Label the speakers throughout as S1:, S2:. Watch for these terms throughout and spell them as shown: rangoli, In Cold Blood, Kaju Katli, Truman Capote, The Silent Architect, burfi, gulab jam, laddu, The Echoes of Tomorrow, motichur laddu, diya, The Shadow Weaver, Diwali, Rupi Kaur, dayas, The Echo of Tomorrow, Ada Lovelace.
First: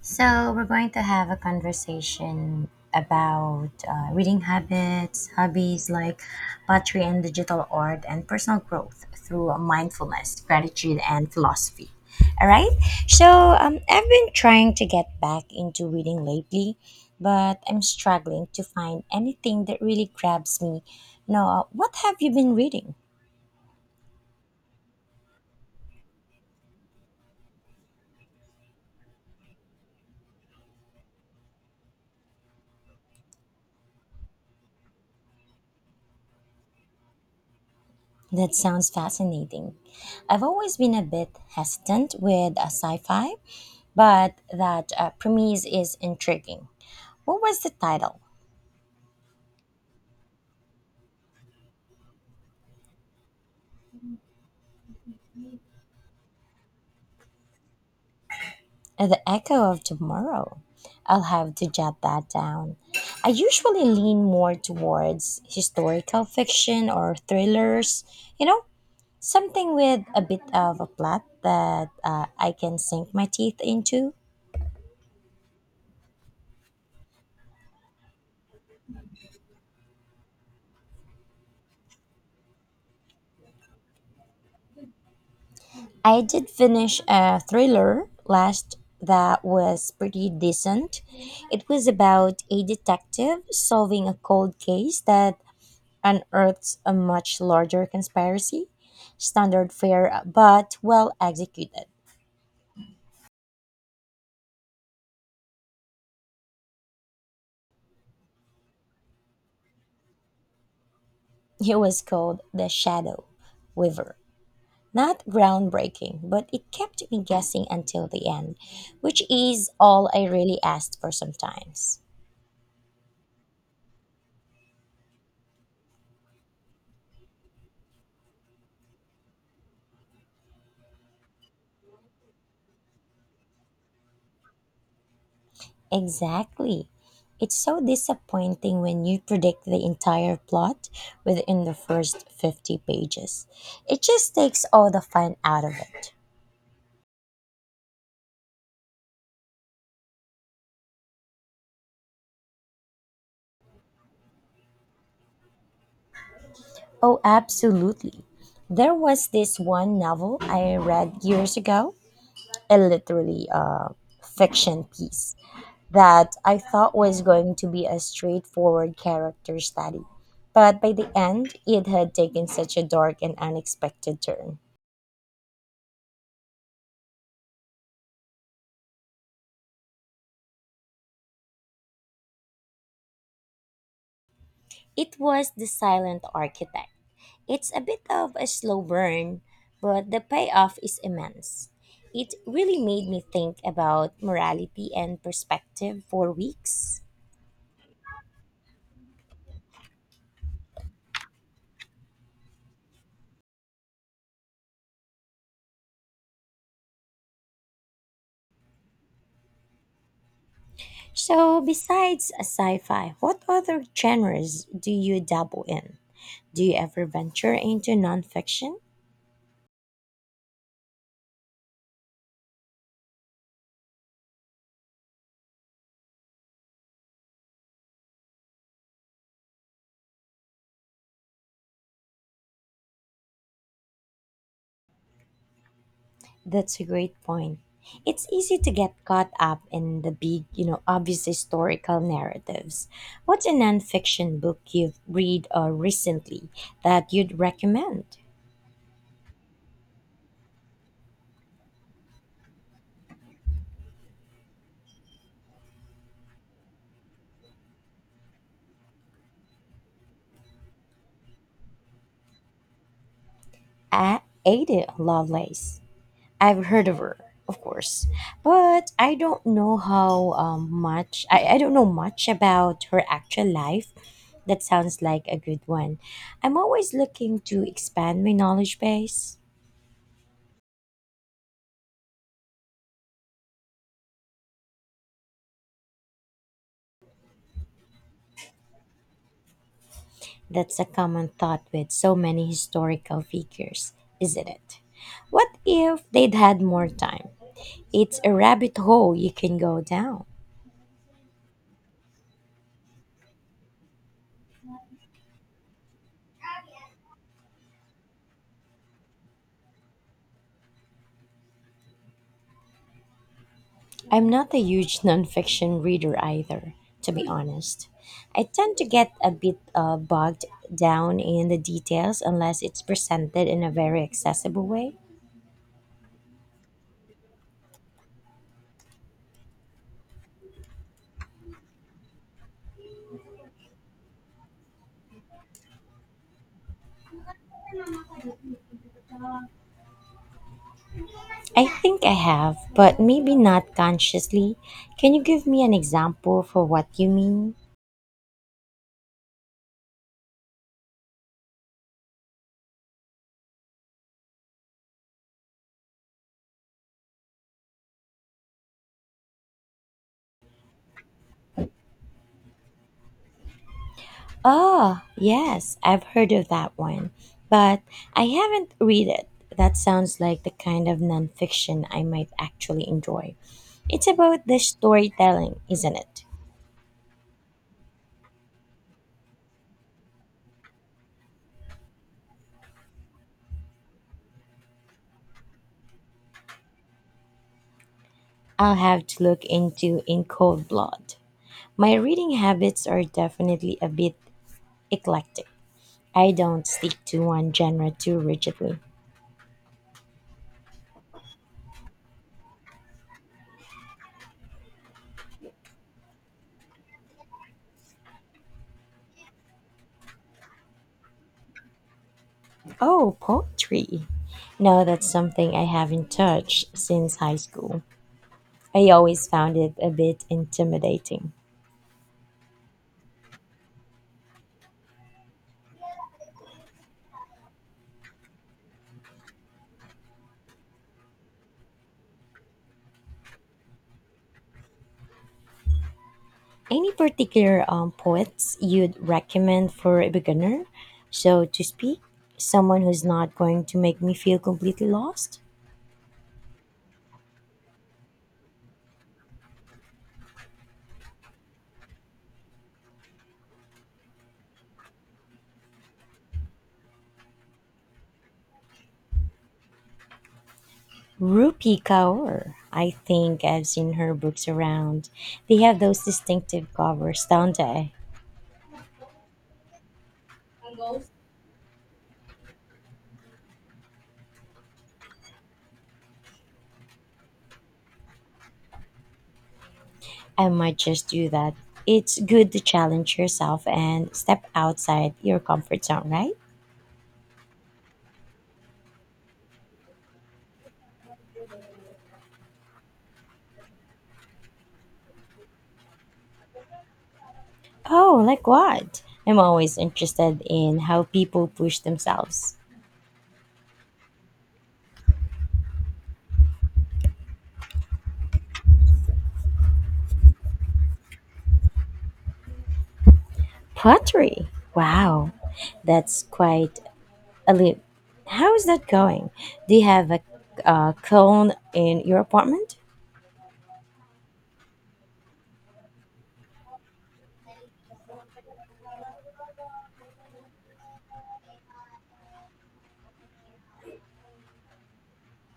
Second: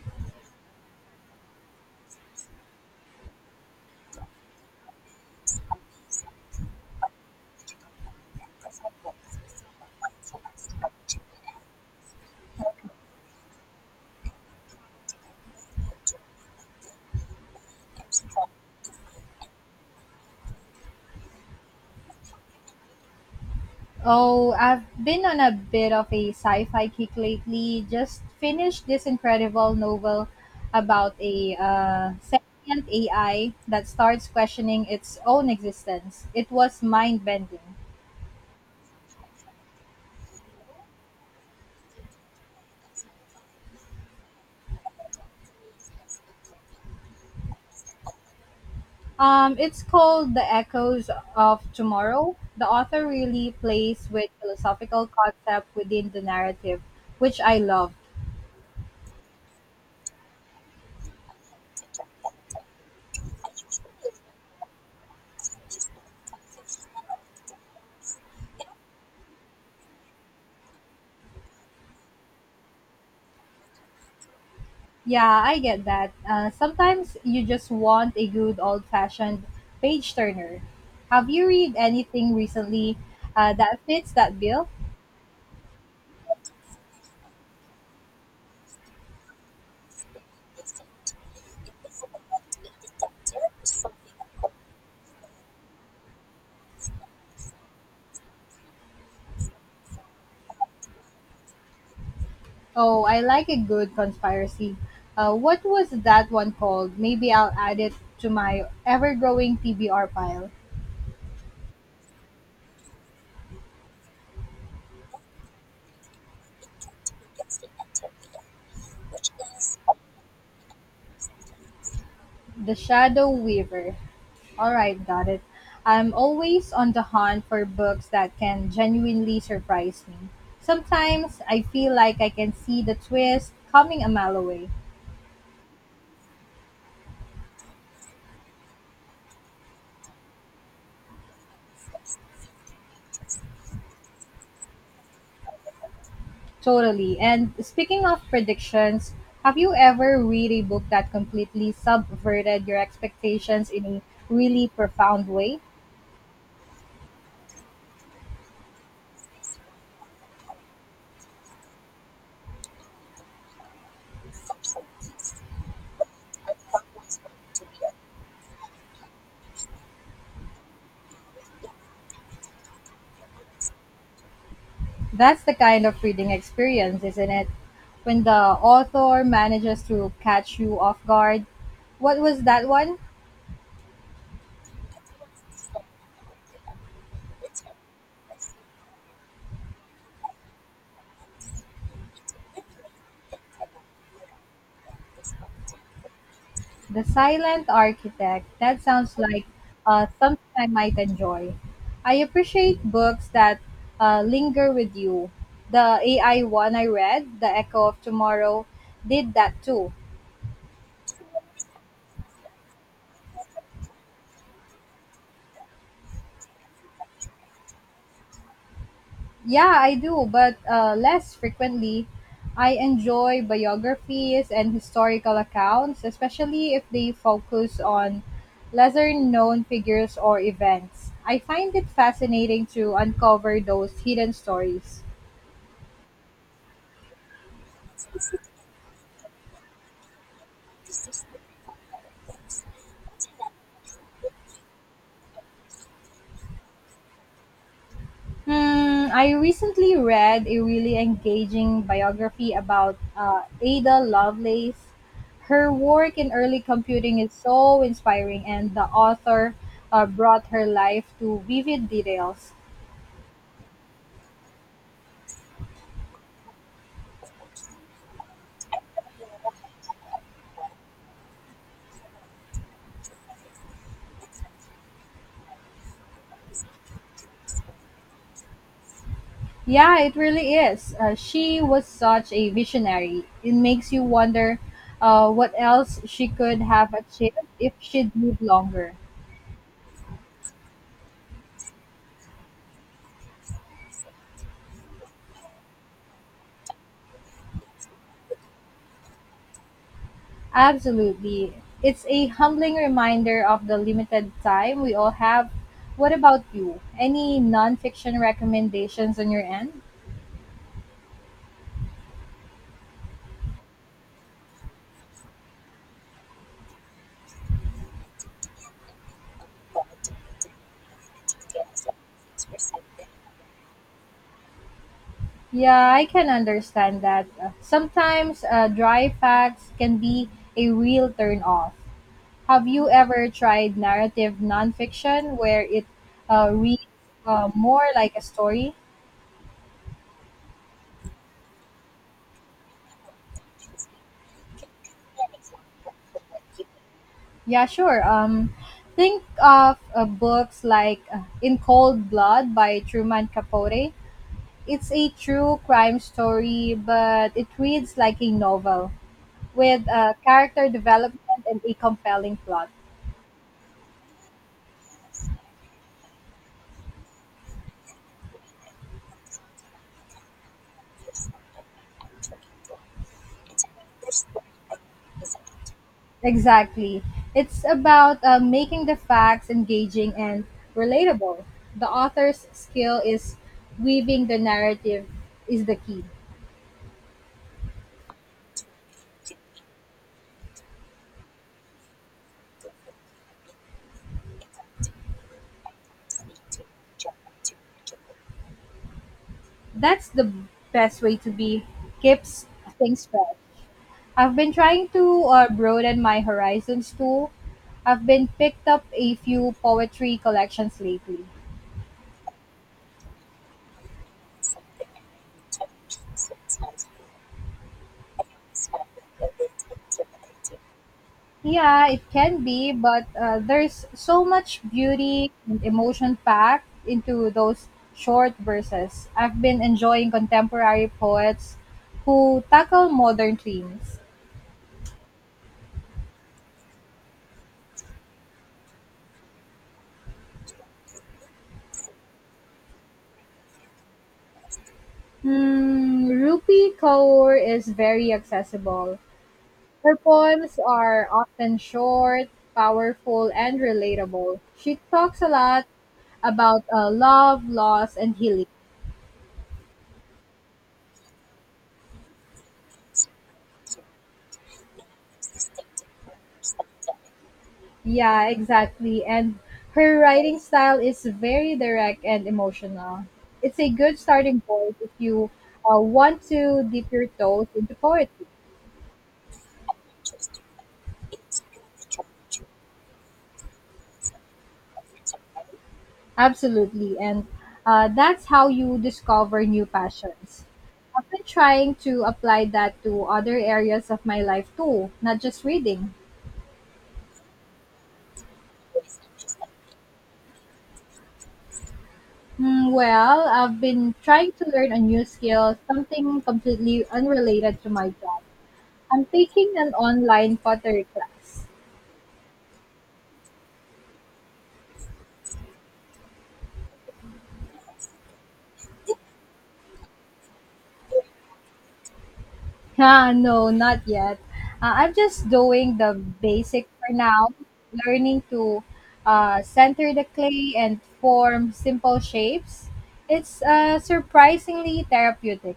S1: So, we're going to have a conversation about reading habits, hobbies like pottery and digital art, and personal growth through mindfulness, gratitude, and philosophy. All right. I've been trying to get back into reading lately, but I'm struggling to find anything that really grabs me. Now, what have you been reading?
S2: Oh, I've been on a bit of a sci fi kick lately. Just finished this incredible novel about a sentient AI that starts questioning its own existence. It was mind bending.
S1: That sounds fascinating. I've always been a bit hesitant with a sci fi but that premise is intriguing. What was the title?
S2: It's called The Echoes of Tomorrow. The author really plays with philosophical concept within the narrative, which I love.
S1: The Echo of Tomorrow. I'll have to jot that down. I usually lean more towards historical fiction or thrillers, you know, something with a bit of a plot that I can sink my teeth into.
S2: Yeah, I get that. Sometimes you just want a good old fashioned page turner. Have you read anything recently that fits that bill?
S1: I did finish a thriller last that was pretty decent. It was about a detective solving a cold case that unearths a much larger conspiracy, standard fare but well executed.
S2: Oh, I like a good conspiracy. What was that one called? Maybe I'll add it to my ever growing TBR pile.
S1: It was called The Shadow Weaver. Not groundbreaking, but it kept me guessing until the end, which is all I really asked for sometimes.
S2: The Shadow Weaver. Alright, got it. I'm always on the hunt for books that can genuinely surprise me. Sometimes I feel like I can see the twist coming a mile away.
S1: Exactly. It's so disappointing when you predict the entire plot within the first 50 pages. It just takes all the fun out of it.
S2: Totally. And speaking of predictions, have you ever read a book that completely subverted your expectations in a really profound way?
S1: Oh, absolutely. There was this one novel I read years ago, a literally fiction piece, that I thought was going to be a straightforward character study. But by the end, it had taken such a dark and unexpected turn.
S2: That's the kind of reading experience, isn't it? When the author manages to catch you off guard. What was that one?
S1: It was The Silent Architect. It's a bit of a slow burn, but the payoff is immense. It really made me think about morality and perspective for weeks.
S2: The Silent Architect. That sounds like something I might enjoy. I appreciate books that linger with you. The AI one I read, The Echo of Tomorrow, did that too.
S1: So, besides a sci-fi, what other genres do you dabble in? Do you ever venture into nonfiction?
S2: Yeah, I do, but less frequently. I enjoy biographies and historical accounts, especially if they focus on lesser known figures or events. I find it fascinating to uncover those hidden stories.
S1: That's a great point. It's easy to get caught up in the big, you know, obvious historical narratives. What's a nonfiction book you've read recently that you'd recommend?
S2: Hmm, I recently read a really engaging biography about Ada Lovelace. Her work in early computing is so inspiring, and the author brought her life to vivid details.
S1: Ada Lovelace. I've heard of her, of course, but I don't know how much. I don't know much about her actual life. That sounds like a good one. I'm always looking to expand my knowledge base.
S2: Yeah, it really is. She was such a visionary. It makes you wonder what else she could have achieved if she'd lived longer.
S1: That's a common thought with so many historical figures, isn't it? What if they'd had more time? It's a rabbit hole you can go down.
S2: Absolutely. It's a humbling reminder of the limited time we all have. What about you? Any nonfiction recommendations on your end?
S1: I'm not a huge nonfiction reader either, to be honest. I tend to get a bit bogged down in the details unless it's presented in a very accessible way.
S2: Yeah, I can understand that. Sometimes dry facts can be a real turn off. Have you ever tried narrative nonfiction where it reads more like a story?
S1: I think I have, but maybe not consciously. Can you give me an example for what you mean?
S2: Yeah, sure. Think of books like In Cold Blood by Truman Capote. It's a true crime story, but it reads like a novel with character development and a compelling plot.
S1: Oh, yes, I've heard of that one, but I haven't read it. That sounds like the kind of nonfiction I might actually enjoy. It's about the storytelling, isn't it?
S2: Exactly. It's about making the facts engaging and relatable. The author's skill is weaving the narrative is the key.
S1: I'll have to look into In Cold Blood. My reading habits are definitely a bit eclectic. I don't stick to one genre too rigidly.
S2: That's the best way to be, keeps things fresh. I've been trying to broaden my horizons too. I've been picked up a few poetry collections lately.
S1: Oh, poetry. No, that's something I haven't touched since high school. I always found it a bit intimidating.
S2: Yeah, it can be, but there's so much beauty and emotion packed into those short verses. I've been enjoying contemporary poets who tackle modern themes.
S1: Any particular poets you'd recommend for a beginner, so to speak? Someone who's not going to make me feel completely lost?
S2: Hmm, Rupi Kaur is very accessible. Her poems are often short, powerful, and relatable. She talks a lot about love, loss, and healing.
S1: Rupi Kaur, I think I've seen her books around. They have those distinctive covers, don't they?
S2: Yeah, exactly. And her writing style is very direct and emotional. It's a good starting point if you want to dip your toes into poetry.
S1: I might just do that. It's good to challenge yourself and step outside your comfort zone, right?
S2: Absolutely. And that's how you discover new passions. I've been trying to apply that to other areas of my life too, not just reading.
S1: Oh, like what? I'm always interested in how people push themselves.
S2: Mm, well, I've been trying to learn a new skill, something completely unrelated to my job. I'm taking an online pottery class.
S1: Pottery. Wow, that's quite a leap. How is that going? Do you have a cone in your apartment?
S2: Ah, no, not yet. I'm just doing the basic for now, learning to center the clay and form simple shapes. It's surprisingly therapeutic.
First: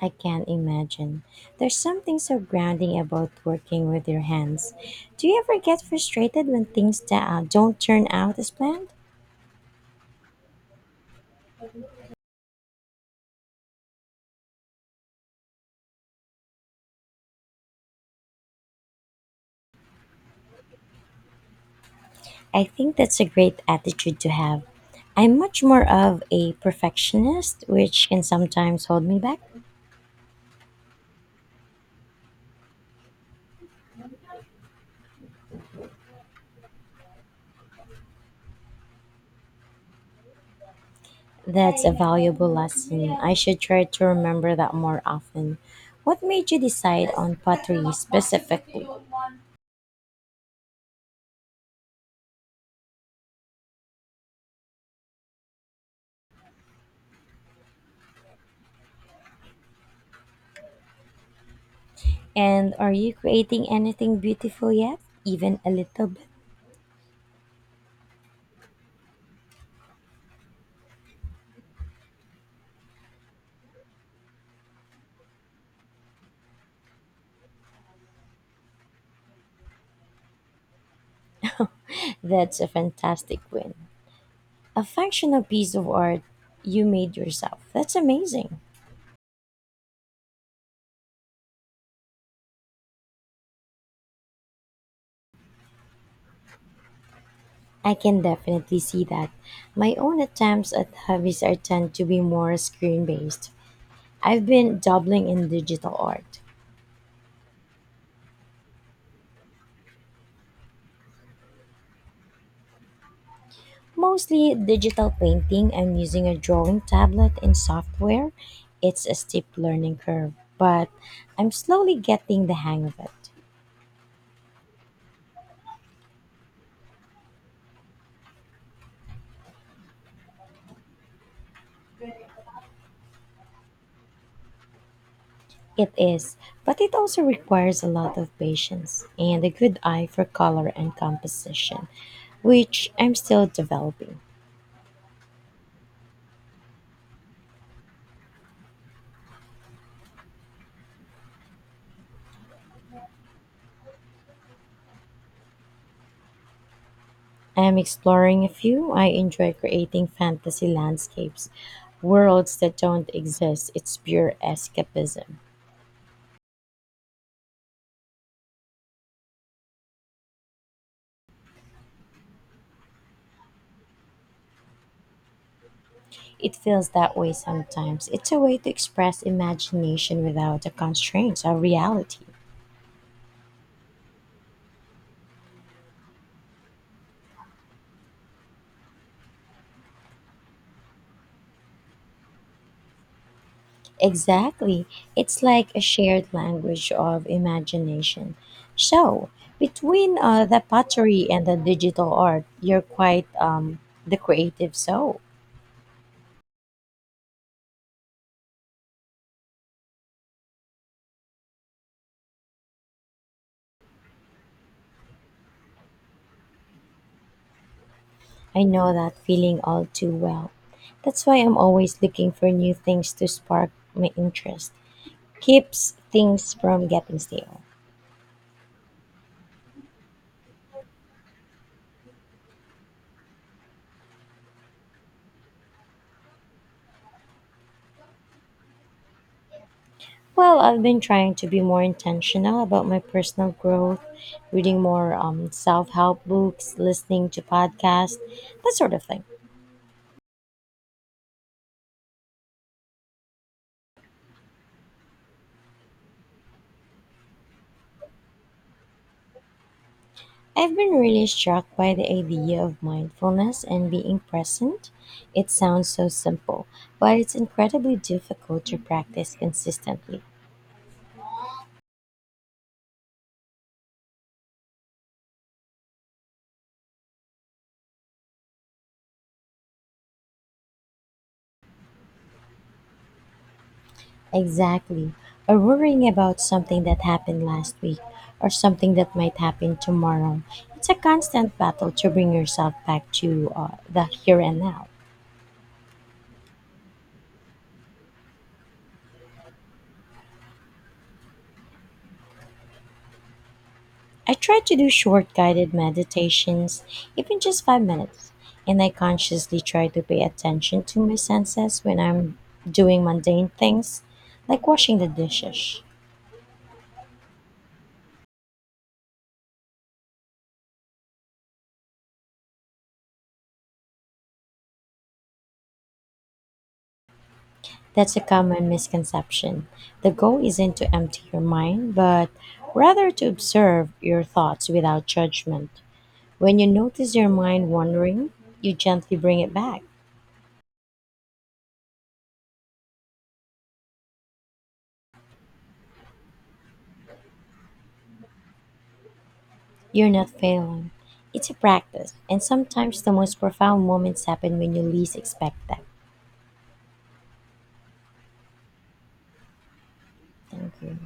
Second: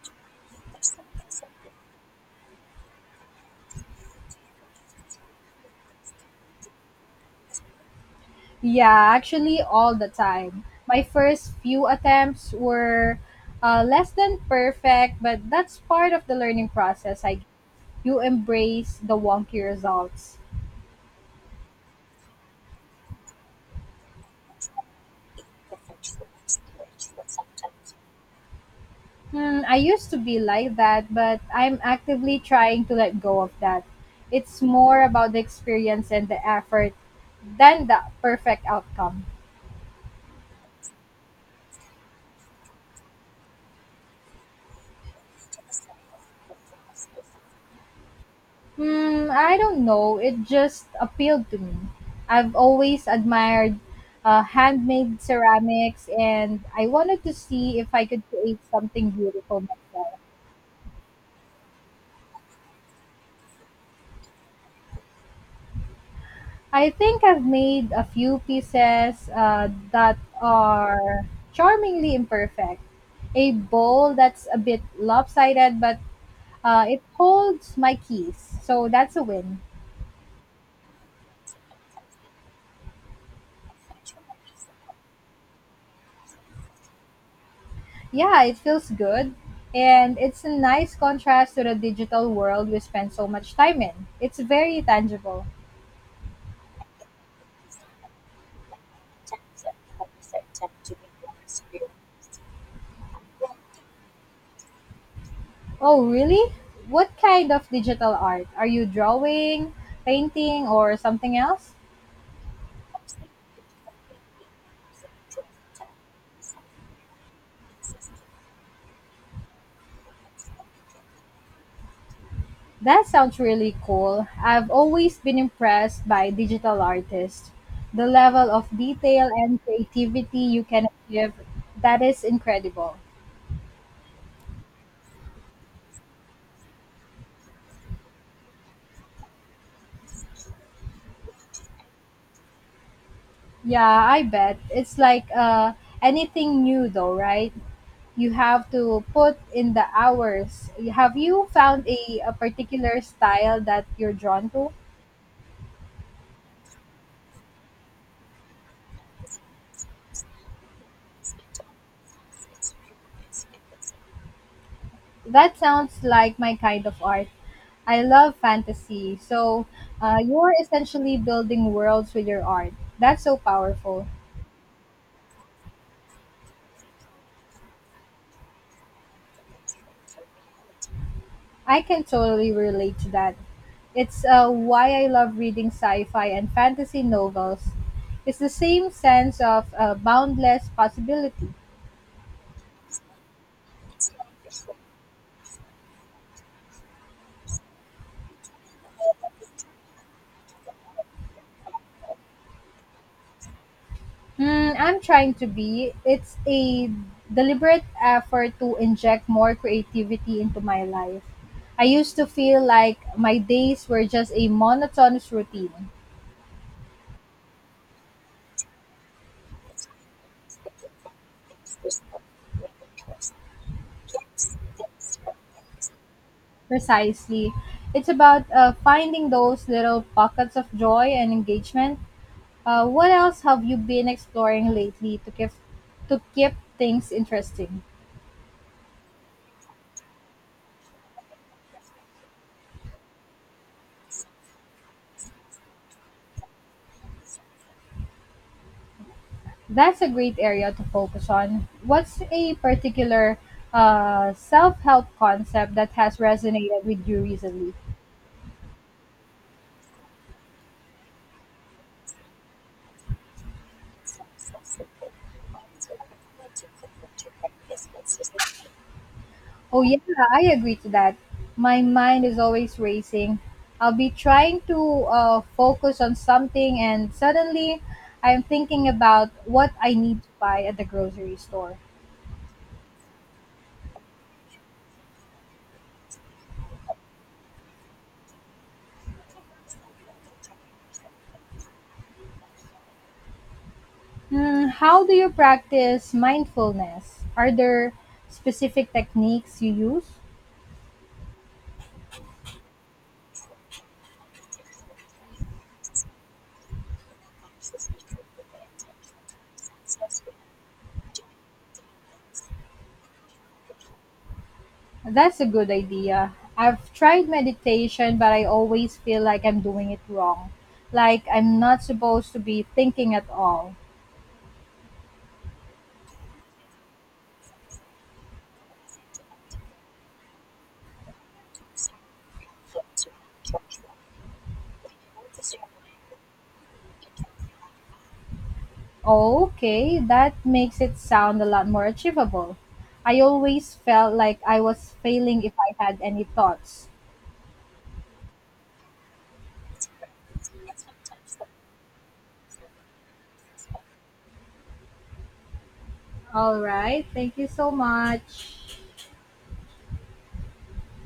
S1: I can't imagine. There's something so grounding about working with your hands. Do you ever get frustrated when things don't turn out as planned?
S2: Yeah, actually, all the time. My first few attempts were less than perfect, but that's part of the learning process. I you embrace the wonky results.
S1: I think that's a great attitude to have. I'm much more of a perfectionist, which can sometimes hold me back.
S2: Hmm, I used to be like that, but I'm actively trying to let go of that. It's more about the experience and the effort than the perfect outcome.
S1: That's a valuable lesson. I should try to remember that more often. What made you decide on pottery specifically?
S2: Hmm, I don't know. It just appealed to me. I've always admired handmade ceramics, and I wanted to see if I could create something beautiful myself.
S1: And are you creating anything beautiful yet? Even a little bit?
S2: I think I've made a few pieces that are charmingly imperfect. A bowl that's a bit lopsided, but it holds my keys, so that's a win.
S1: That's a fantastic win. A functional piece of art you made yourself. That's
S2: Yeah, it
S1: amazing.
S2: feels good, and it's a nice contrast to the digital world we spend so much time in. It's very tangible.
S1: I can definitely see that. My own attempts at hobbies are tend to be more screen based. I've been dabbling in digital
S2: Oh,
S1: art.
S2: really? What kind of digital art? Are you drawing, painting, or something else?
S1: Mostly digital painting. I'm using a drawing tablet and software. It's a steep learning curve, but I'm slowly getting the hang of
S2: That
S1: it.
S2: sounds really cool. I've always been impressed by digital artists. The level of detail and creativity you can give, that is incredible.
S1: It is, but it also requires a lot of patience and a good eye for color and composition, which I'm still
S2: Yeah,
S1: developing.
S2: I bet. It's like anything new, though, right? You have to put in the hours. Have you found a particular style that you're drawn to?
S1: I'm exploring a few. I enjoy creating fantasy landscapes, worlds that don't exist. It's pure escapism.
S2: That sounds like my kind of art. I love fantasy. So you're essentially building worlds with your art. That's so powerful.
S1: It feels that way sometimes. It's a way to express imagination without the constraints of
S2: I can
S1: reality.
S2: totally relate to that. It's why I love reading sci fi and fantasy novels. It's the same sense of boundless possibility.
S1: Exactly. It's like a shared language of imagination. So, between the pottery and the digital art, you're quite the
S2: Hmm,
S1: creative
S2: I'm
S1: soul.
S2: trying to be. It's a deliberate effort to inject more creativity into my life. I used to feel like my days were just a monotonous routine.
S1: I know that feeling all too well. That's why I'm always looking for new things to spark my interest. Keeps things from getting
S2: Precisely.
S1: stale.
S2: It's about finding those little pockets of joy and engagement. What else have you been exploring lately to keep things interesting?
S1: Well, I've been trying to be more intentional about my personal growth, reading more self help books, listening to podcasts, that sort of thing.
S2: That's a great area to focus on. What's a particular self help concept that has resonated with you recently?
S1: I've been really struck by the idea of mindfulness and being present. It sounds so simple, but it's incredibly difficult to practice
S2: Oh yeah,
S1: consistently.
S2: I agree to that. My mind is always racing. I'll be trying to focus on something, and suddenly I'm thinking about what I need to buy at the grocery store.
S1: Exactly. Or worrying about something that happened last week or something that might happen tomorrow. It's a constant battle to bring yourself back to the here and
S2: Hmm,
S1: now.
S2: how do you practice mindfulness? Are there specific techniques you use?
S1: I try to do short guided meditations, even just 5 minutes, and I consciously try to pay attention to my senses when I'm doing mundane things, like washing the
S2: That's a good
S1: dishes.
S2: idea. I've tried meditation, but I always feel like I'm doing it wrong. Like I'm not supposed to be thinking at all.
S1: That's a common misconception. The goal isn't to empty your mind, but rather to observe your thoughts without judgment. When you notice your mind wandering, you gently bring it back.
S2: Okay, that makes it sound a lot more achievable. I always felt like I was failing if I had any thoughts.
S1: You're not failing. It's a practice, and sometimes the most profound moments happen when you least expect them.
S2: All right, thank you so much.
S1: Thank you.